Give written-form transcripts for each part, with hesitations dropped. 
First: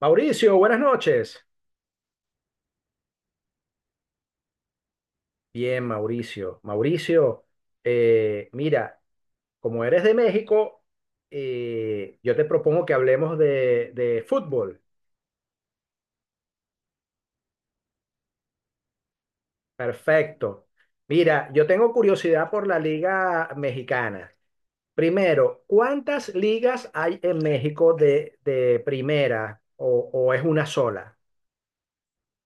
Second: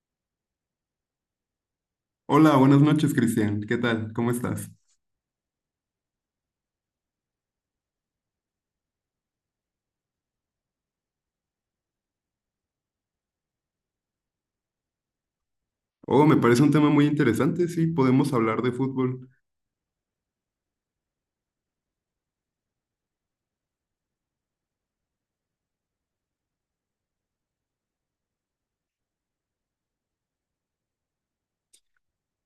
Mauricio, buenas noches. Hola, buenas noches, Cristian. ¿Qué tal? ¿Cómo estás? Bien, Mauricio. Mauricio, mira, como eres de México, yo te propongo que hablemos de fútbol. Oh, me parece un tema muy interesante. Sí, podemos hablar de fútbol. Perfecto. Mira, yo tengo curiosidad por la liga mexicana. Primero, ¿cuántas ligas hay en México de primera o es una sola?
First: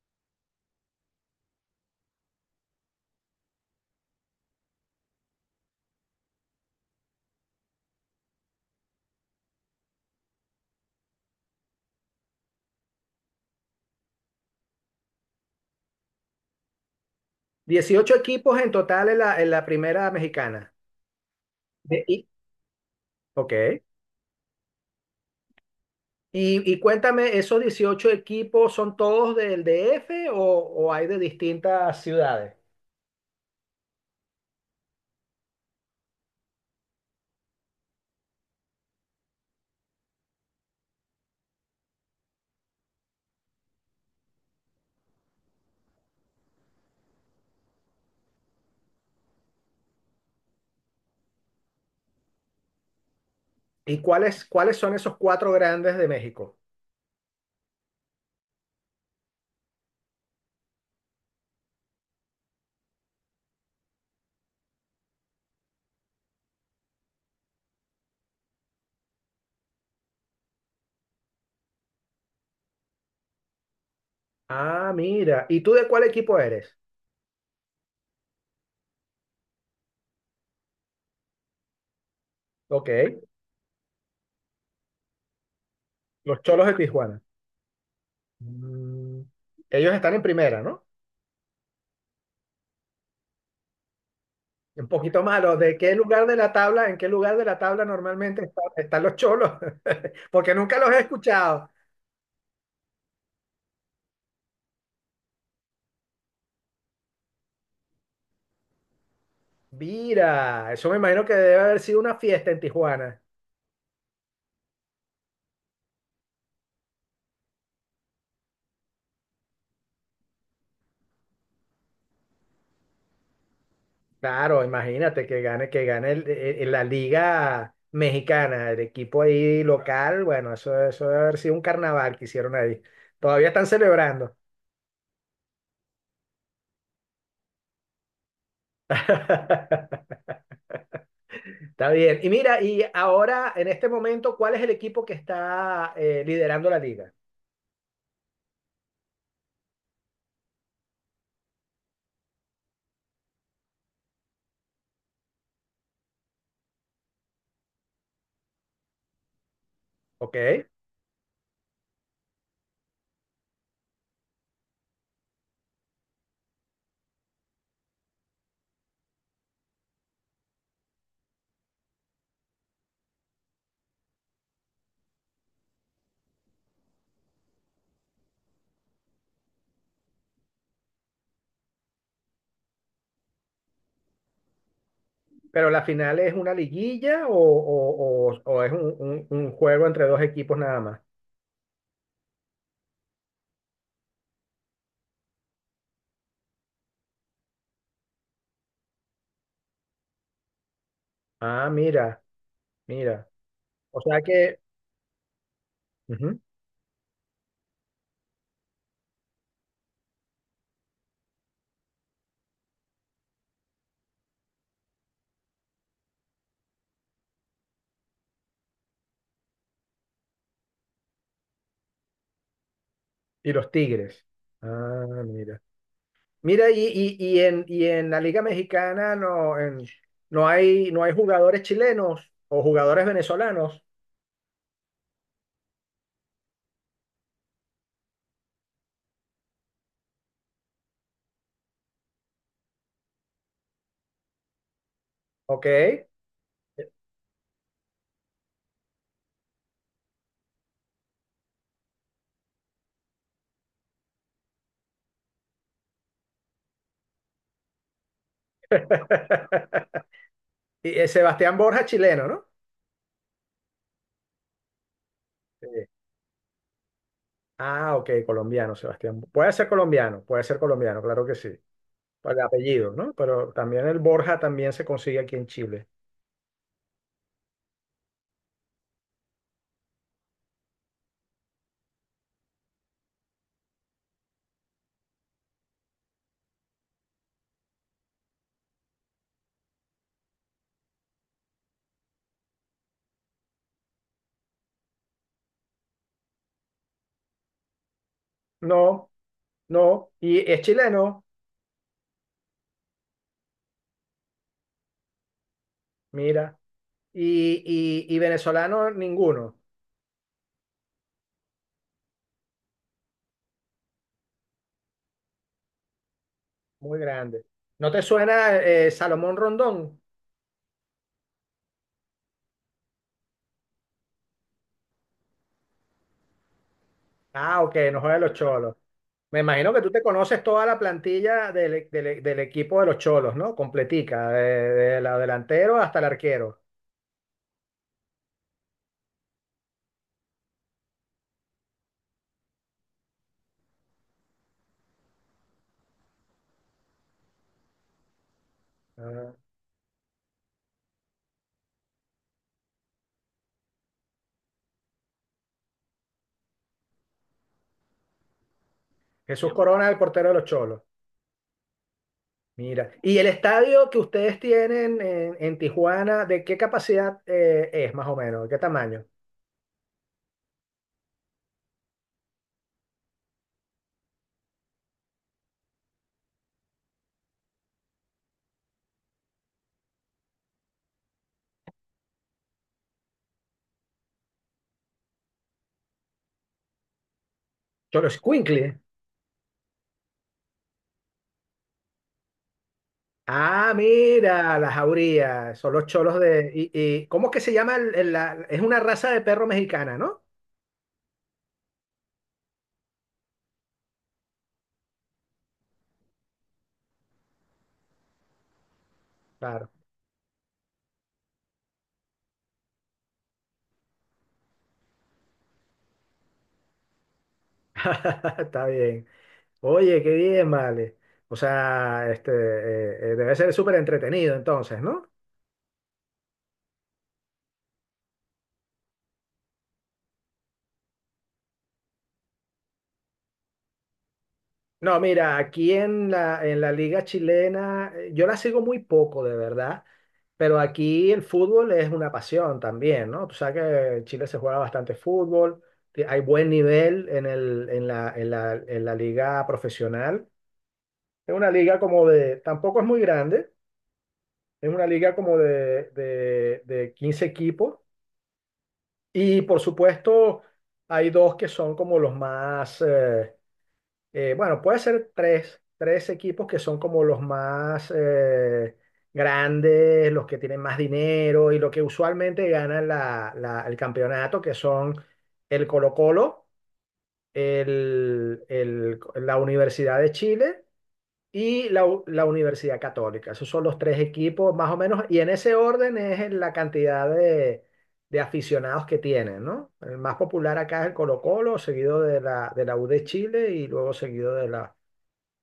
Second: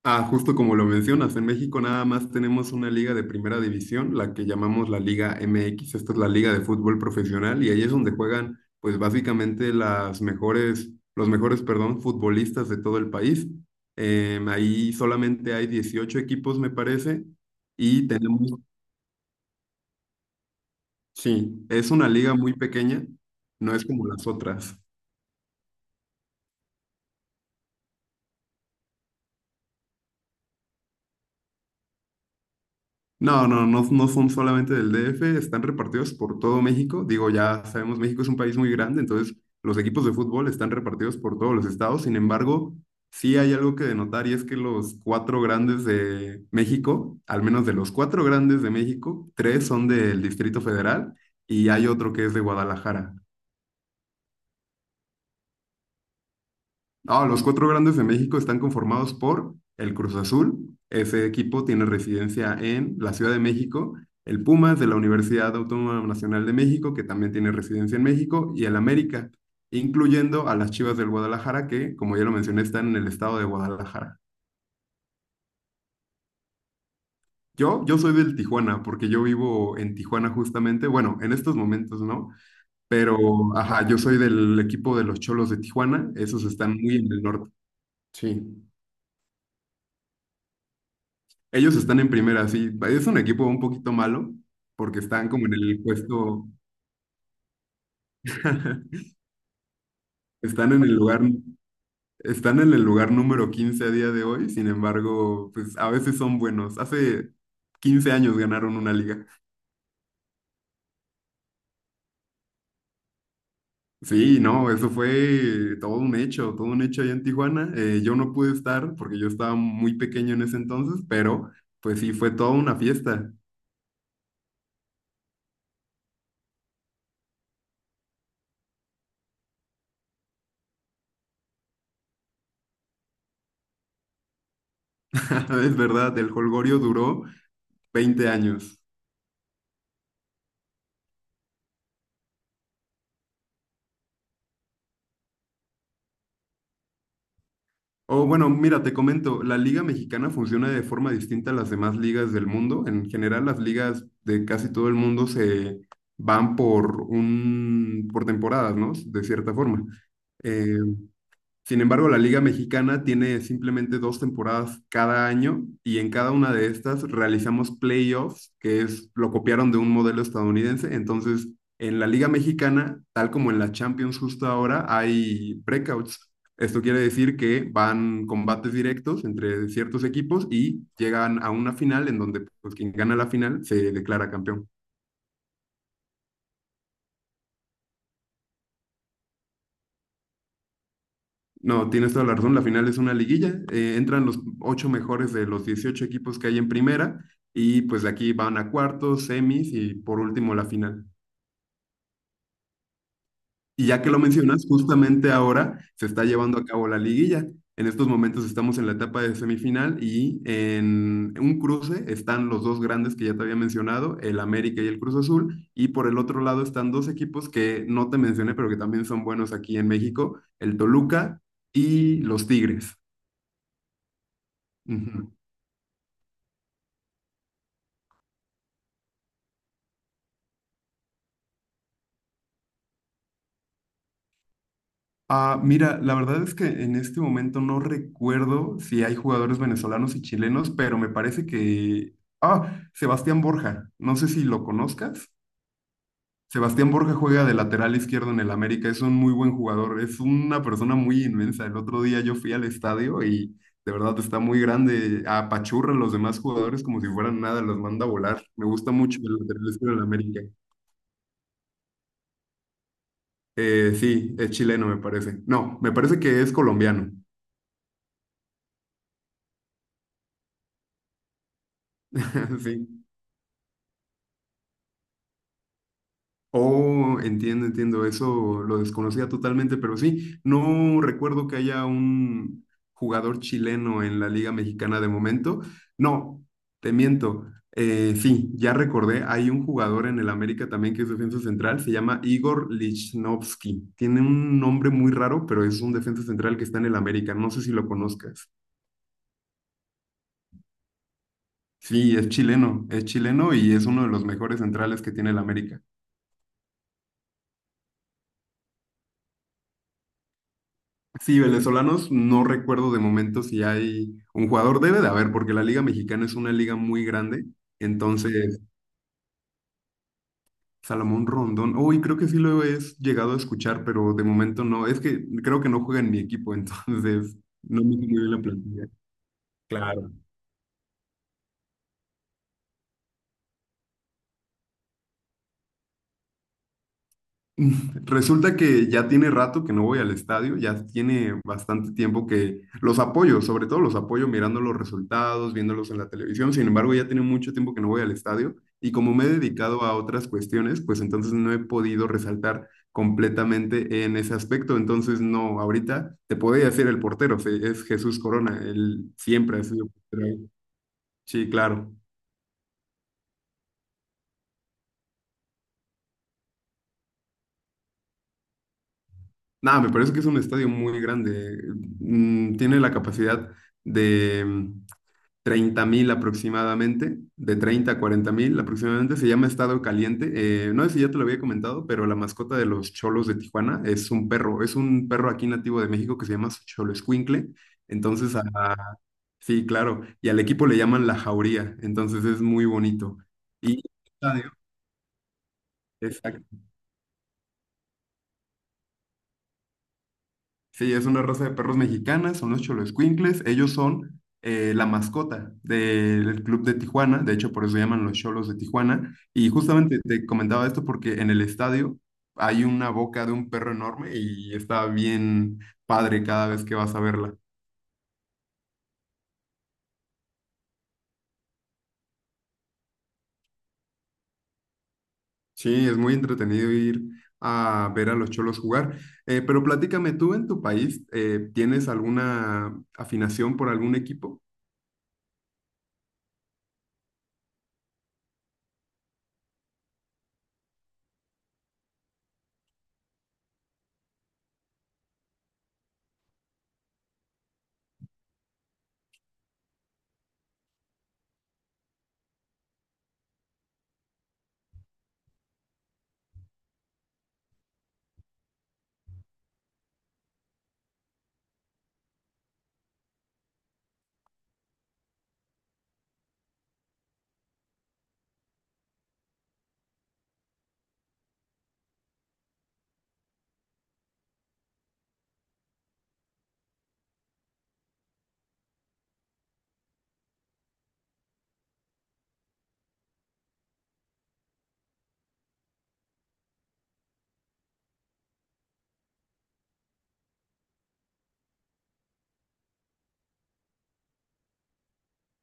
Ah, justo como lo mencionas, en México nada más tenemos una liga de primera división, la que llamamos la Liga MX. Esta es la liga de fútbol profesional y ahí es donde juegan, pues básicamente las mejores, los mejores, perdón, futbolistas de todo el país. Ahí solamente hay 18 equipos, me parece, y 18 tenemos, equipos en total en la primera mexicana. sí, es De- una y- liga muy pequeña, no ok. es como las otras. Y cuéntame, ¿esos 18 equipos son todos del DF o hay de distintas ciudades? No, no, no, no son solamente del DF, están repartidos por todo México. Digo, ya sabemos, México es un país muy grande, entonces los equipos de fútbol están repartidos por todos los estados. Sin embargo, sí hay algo que denotar y es que los cuatro grandes de México, al menos de los cuatro grandes de México, tres son del Distrito Federal y hay otro que es de Guadalajara. ¿Y cuáles son esos cuatro grandes de México? Ah, los cuatro grandes de México están conformados por el Cruz Azul, ese equipo tiene residencia en la Ciudad de México, el Pumas de la Universidad Autónoma Nacional de México, que también tiene residencia en México, y el América, incluyendo a las Chivas del Guadalajara, que, como ya lo mencioné, están en el estado de Guadalajara. Ah, mira. ¿Y tú de cuál equipo eres? Yo soy del Tijuana, porque yo vivo en Tijuana justamente, bueno, en estos momentos no, Ok, pero, ajá, yo soy del equipo de los Cholos de Tijuana, los esos Cholos de están muy en Tijuana. el norte. Sí. Mm, Ellos están en primera, ¿no? Ellos están en primera, sí. Es un equipo un poquito malo Un porque poquito están como en malo. ¿De el qué lugar de puesto, la tabla, en qué lugar de la tabla normalmente están los Cholos? Porque están nunca en los el he lugar, escuchado. están en el lugar número 15 a día de hoy. Sin embargo, pues a veces son buenos. Hace 15 años ganaron una liga. Mira, eso me imagino que debe haber sido una fiesta en Tijuana. Sí, no, eso fue todo un hecho allá en Tijuana. Yo no pude estar porque yo estaba muy pequeño en ese entonces, pero pues sí, fue toda una fiesta. Claro, imagínate que gane la liga mexicana, el equipo ahí local, bueno, eso debe haber sido un carnaval que hicieron ahí. Todavía están celebrando. Es verdad, el jolgorio duró 20 años. Está bien. Y mira, y ahora, en este momento, ¿cuál es el equipo que está liderando la liga? Oh, bueno, mira, te comento, la Liga Mexicana funciona de forma distinta a las demás ligas del mundo. En general, las ligas de casi todo el mundo se van por temporadas, ¿no? De cierta forma. ¿Ok? Eh, Sin embargo, la Liga Mexicana tiene simplemente dos temporadas cada año y en cada una de estas realizamos playoffs, que es lo copiaron de un modelo estadounidense. Entonces, en la Liga Mexicana, tal como en la Champions justo ahora, hay breakouts. Esto quiere decir que van combates directos entre ciertos equipos y llegan a una final en donde pues, quien gana la final se declara campeón. ¿Pero la final es una liguilla o es un juego entre dos equipos nada más? No, tienes toda la razón. La final es una liguilla. Entran los ocho mejores de los 18 equipos que hay en primera y pues de aquí van a cuartos, semis y por último la final. Ah, mira, mira. Y O ya que lo sea que. mencionas, justamente ahora se está Ujú. llevando a cabo la liguilla. En estos momentos estamos en la etapa de semifinal y en un cruce están los dos grandes que ya te había mencionado, el América y el Cruz Azul. Y por el otro lado están dos equipos que no te mencioné, pero que también son buenos aquí en México, el Toluca y los Tigres. Y los Tigres. Ah, Ujú. mira. Mira, y en la Liga Mexicana no, no hay jugadores chilenos o jugadores venezolanos, Ah, mira, la verdad es que en este momento no recuerdo si hay jugadores venezolanos y chilenos, pero me parece que. Ah, Sebastián Borja, no sé si lo conozcas. ¿ok? Sebastián Borja juega de lateral izquierdo en el América, es un muy buen jugador, es una persona muy inmensa. El otro día yo fui al estadio y de verdad está muy grande, apachurra a los demás jugadores como si fueran nada, los manda a volar. Me gusta mucho el lateral izquierdo en el América. Y, Sebastián Borja, chileno, ¿no? Sí, es chileno me parece. No, Sí. me parece que es colombiano. Ah, ok, colombiano, Sebastián. Puede ser colombiano, claro que sí. Por el Sí. apellido, ¿no? Pero también el Borja también se consigue aquí en Chile. Oh, entiendo, entiendo, eso lo desconocía totalmente, pero sí, no recuerdo que haya un jugador chileno en la Liga Mexicana de momento. No, te miento. Sí, ya recordé, hay un jugador en el América también que es defensa central, se llama Igor Lichnowsky. Tiene un nombre muy raro, pero es un defensa central que está en el América, no sé si lo conozcas. No, no. Y es chileno, Sí, es chileno y es uno de los mejores centrales que tiene el América. mira. Y venezolano, ninguno. Sí, venezolanos, no recuerdo de momento si hay un jugador, debe de haber, porque la Liga Mexicana es una liga Muy muy grande. grande. ¿No te suena Entonces, Salomón Rondón? Salomón Rondón, uy, creo que sí lo he llegado a escuchar, pero de momento no. Es que creo que no juega en mi equipo, entonces Ah, ok, no me sé no muy juegan bien los la cholos. plantilla. Me imagino que tú te Claro. conoces toda la plantilla del equipo de los cholos, ¿no? Completica, de la delantero hasta el arquero. Resulta que ya tiene rato que no voy al estadio, ya tiene bastante tiempo que los apoyo, sobre todo los apoyo mirando los resultados, viéndolos en la televisión, sin embargo ya tiene mucho tiempo que no voy al estadio y como me he Ah, dedicado a otras cuestiones, pues entonces no he podido resaltar completamente en ese aspecto, entonces no, ahorita te podría decir el portero, es Jesús Corona, él Jesús siempre ha Corona sido es el portero portero de los ahí. cholos. Sí, claro. Mira. ¿Y el estadio que ustedes tienen en Tijuana, de qué capacidad es más o menos? ¿De qué tamaño? Nada, me parece que es un estadio muy grande, tiene la capacidad de 30.000 aproximadamente, de 30.000 a 40.000 aproximadamente, se llama Estado Caliente. No sé si ya te lo había comentado, pero la mascota de los cholos de Tijuana es un perro aquí nativo de México que se llama Xoloescuincle. Cholos Entonces, Escuincle. Sí, claro, y al equipo le llaman la Jauría, entonces es muy bonito. Ah, Y, mira, las jaurías, son los cholos de. ¿Cómo es que se llama? Es una raza de perro mexicana, ¿no? Sí, es una raza de perros mexicanas, son los Xoloescuincles. Ellos son la mascota del club de Tijuana, de hecho por eso se llaman los Cholos de Tijuana. Y Claro. justamente te comentaba esto porque en el estadio hay una boca de un perro enorme y está bien padre cada vez que vas a verla. Está bien. Oye, qué bien, vale. O sea, este, debe ser súper entretenido entonces, ¿no? Sí, es muy entretenido ir a ver a los Cholos jugar. Pero platícame, ¿tú en tu país tienes alguna afinación por algún equipo? No, mira, aquí en la liga chilena, yo la sigo muy poco, de verdad, pero aquí el fútbol es una pasión también, ¿no? Tú sabes que en Chile se juega bastante fútbol, que hay buen nivel en el, en la, en la, en la liga profesional. Es una liga tampoco es muy grande, es una liga como de 15 equipos. Y por supuesto, hay dos que son como los más, bueno, puede ser tres equipos que son como los más grandes, los que tienen más dinero y lo que usualmente ganan el campeonato, que son el Colo-Colo, la Universidad de Chile y la Universidad Católica. Esos son los tres equipos más o menos, y en ese orden es en la cantidad de aficionados que tienen, ¿no? El más popular acá es el Colo-Colo, seguido de la U de Chile y luego seguido de, la,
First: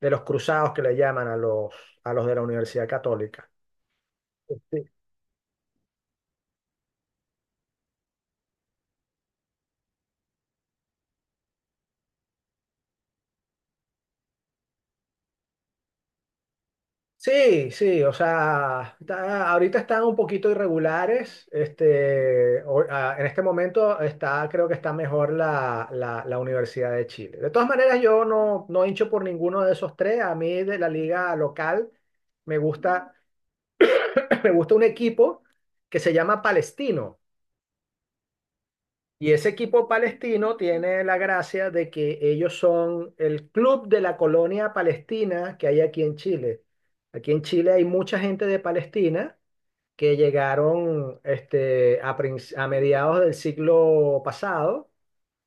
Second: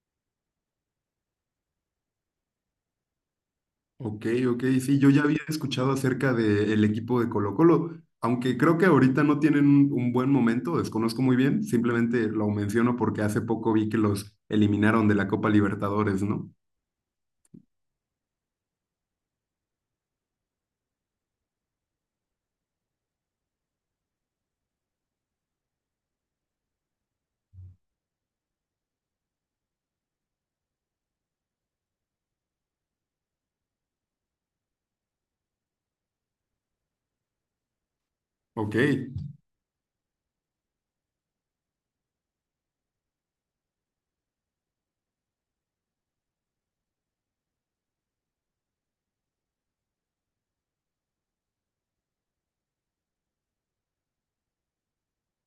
de los Cruzados que le llaman a los, de la Universidad Católica. Ok, ok, sí, yo ya había escuchado acerca del equipo de Colo-Colo, aunque creo que ahorita no tienen un buen momento, desconozco muy bien, simplemente lo menciono porque hace poco vi que los eliminaron de la Copa Libertadores, ¿no? Sí, sí, o sea, ahorita están un poquito irregulares. Este, en este momento creo que está mejor la Universidad de Chile. De todas maneras, yo no hincho por ninguno de esos tres. A mí de la liga local me gusta, me gusta un equipo que se llama Palestino. Ok, Y ese equipo palestino tiene la gracia de que ellos son el club de la colonia palestina que hay aquí en Chile. Aquí en Chile hay mucha gente de Palestina que llegaron este, a mediados del siglo pasado,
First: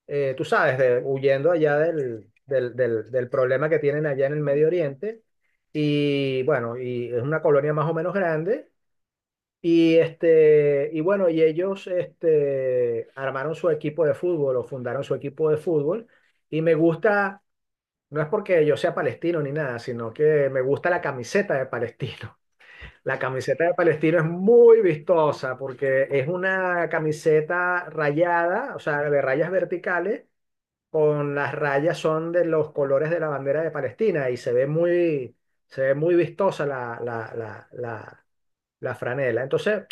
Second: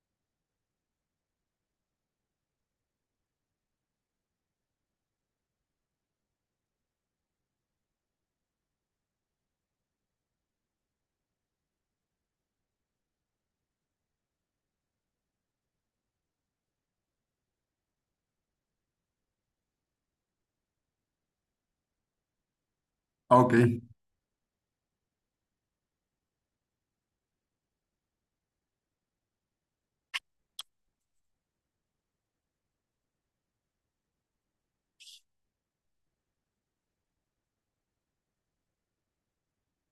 tú sabes, huyendo allá del problema que tienen allá en el Medio Oriente. Y bueno, y es una colonia más o menos grande. Y, este, y bueno, y ellos este, armaron su equipo de fútbol o fundaron su equipo de fútbol. Y me gusta, no es porque yo sea palestino ni nada, sino que me gusta la camiseta de palestino. La ah, ok, camiseta de Palestino es muy vistosa porque es una camiseta rayada, o sea, de rayas verticales, con las rayas son de los colores de la bandera de Palestina y se ve muy vistosa la franela. Entonces,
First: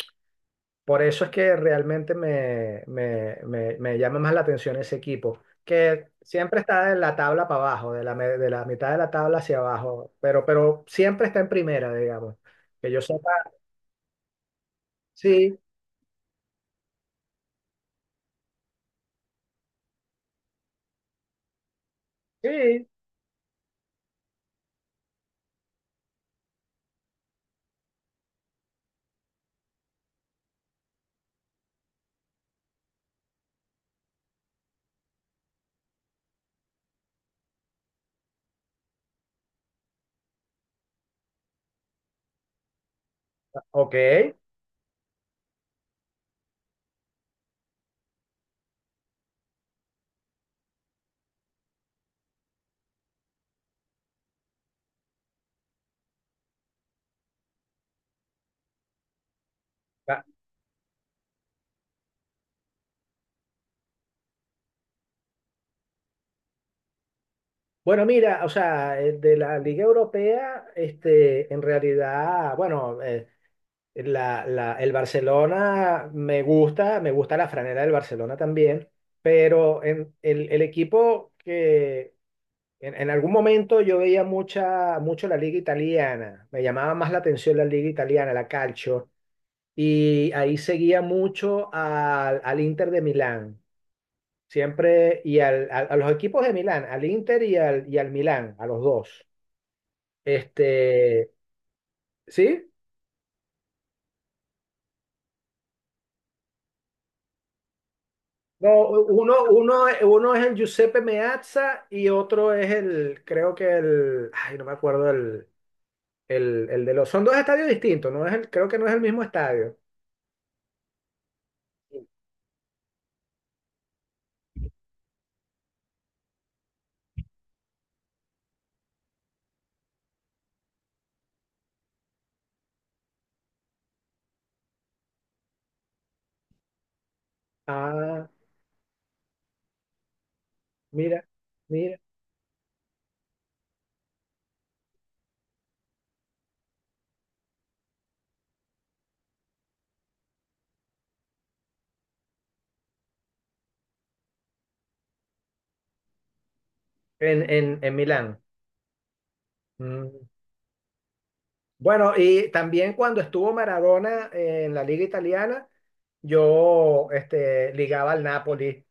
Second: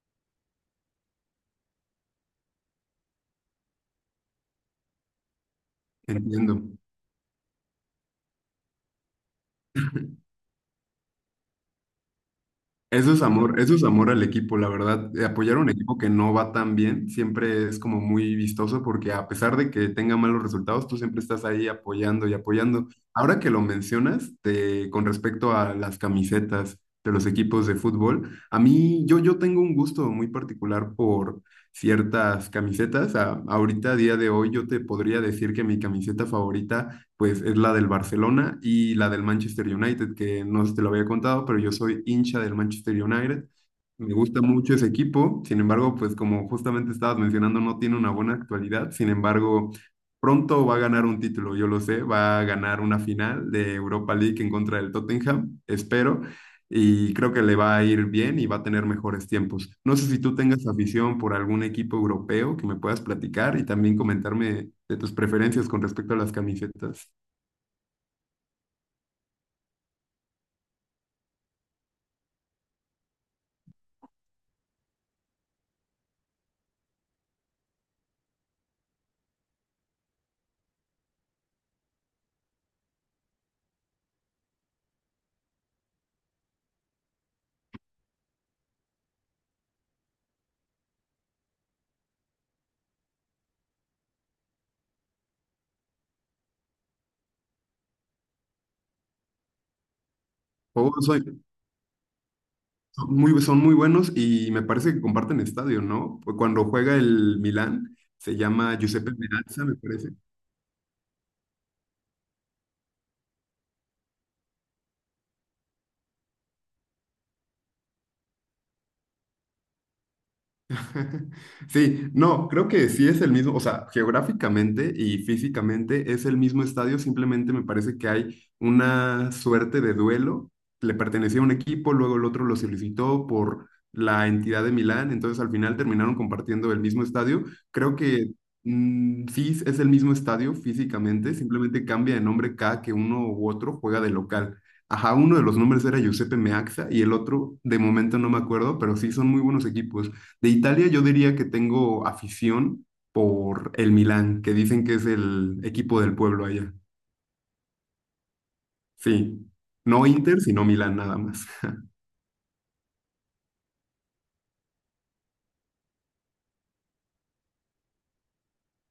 por eso es que realmente me llama más la atención ese equipo, que siempre entiendo. está de la tabla para abajo, de la mitad de la tabla hacia abajo, pero siempre está en primera, digamos. Que yo sepa, Eso es amor al equipo, la verdad. Apoyar sí, a un equipo que no va tan bien siempre es como muy vistoso porque a pesar de que tenga malos resultados, tú siempre estás ahí apoyando y sí, apoyando. Ahora que lo mencionas, con respecto a las camisetas de los equipos de fútbol, a mí yo, yo tengo un gusto muy particular por ciertas camisetas. Ahorita, a día de hoy, yo te podría decir que mi camiseta favorita pues es la del Barcelona y la del Manchester United, que no te lo había contado, pero yo soy hincha del Manchester United. ok. Me gusta mucho ese equipo, sin embargo, pues como justamente estabas mencionando, no tiene una buena actualidad, sin embargo, pronto va a ganar un título, yo lo sé, va a ganar una final de Europa League en contra del Tottenham, espero, y creo que le va a ir bien y va a tener mejores tiempos. No sé si Ah, tú tengas afición por algún equipo europeo que me puedas platicar y también comentarme de tus preferencias con respecto a las camisetas. bueno, mira, o sea, de la Liga Europea, este, en realidad, bueno, el Barcelona me gusta, la franela del Barcelona también, pero el equipo que en algún momento yo veía mucho la Liga Italiana, me llamaba más la atención la Liga Italiana, la Calcio, y ahí seguía mucho al Inter de Milán. Siempre, y a los equipos de Milán, al Inter y al Milán, a los dos. Oh, soy- Este, ¿sí? Son muy, son muy buenos y me parece que comparten estadio, ¿no? Pues cuando juega el Milán, se llama No, Giuseppe uno, Meazza, me uno, parece. uno es el Giuseppe Meazza y otro es creo que no me acuerdo el de los, son dos estadios distintos, no es el, creo que no es el mismo estadio. Sí, no, creo que sí es el mismo, o sea, geográficamente y físicamente es el mismo estadio, simplemente me parece que hay una suerte de duelo, le pertenecía a un equipo, luego el otro lo solicitó por la entidad de Milán, entonces al final terminaron compartiendo el mismo estadio. Creo Ah, que sí es el mismo estadio mira, físicamente, simplemente mira, cambia de nombre cada que uno u otro juega de local. Ajá, uno de los nombres era Giuseppe Meazza y el otro, de momento no me acuerdo, pero sí son muy buenos equipos. De Italia yo diría que tengo afición por el Milán, que dicen que es el equipo del pueblo allá. en Milán. Sí, no Mm. Inter, sino Milán nada más. Bueno, y también cuando estuvo Maradona en la liga italiana, yo este, ligaba al Napoli.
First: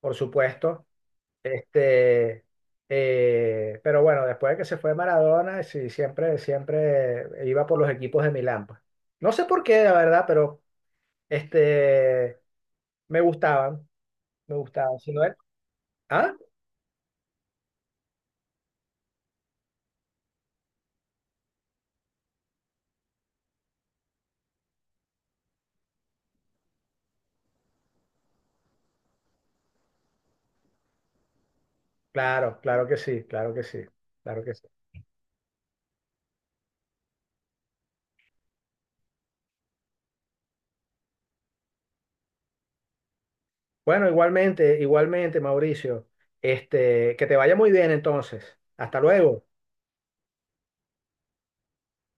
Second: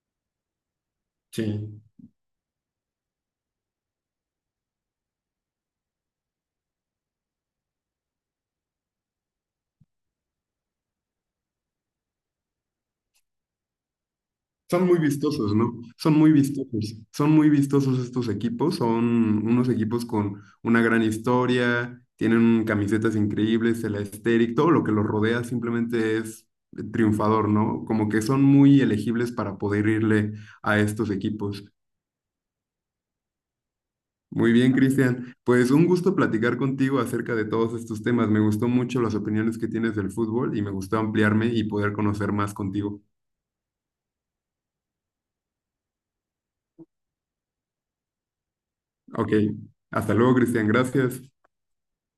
Por supuesto. Sí, Este, pero bueno, después de que se fue Maradona, sí, siempre, siempre iba por los equipos de Milán. Pues. No sé por qué, la verdad, pero este, me gustaban, me son muy gustaban. Si no es- vistosos, ¿no? Ah, Son muy vistosos estos equipos, son unos equipos con una gran historia, tienen camisetas increíbles, el aesthetic, todo lo que los rodea simplemente es triunfador, ¿no? Como que son muy elegibles para poder irle a estos equipos. claro, que sí, claro que sí, claro Muy que sí. bien, Cristian. Pues un gusto platicar contigo acerca de todos estos temas. Me gustó mucho las opiniones que tienes del fútbol y me gustó ampliarme y poder conocer más contigo. Bueno, igualmente, igualmente, Mauricio, este, que te vaya muy bien entonces. Hasta Ok, luego. hasta luego, Cristian. Gracias.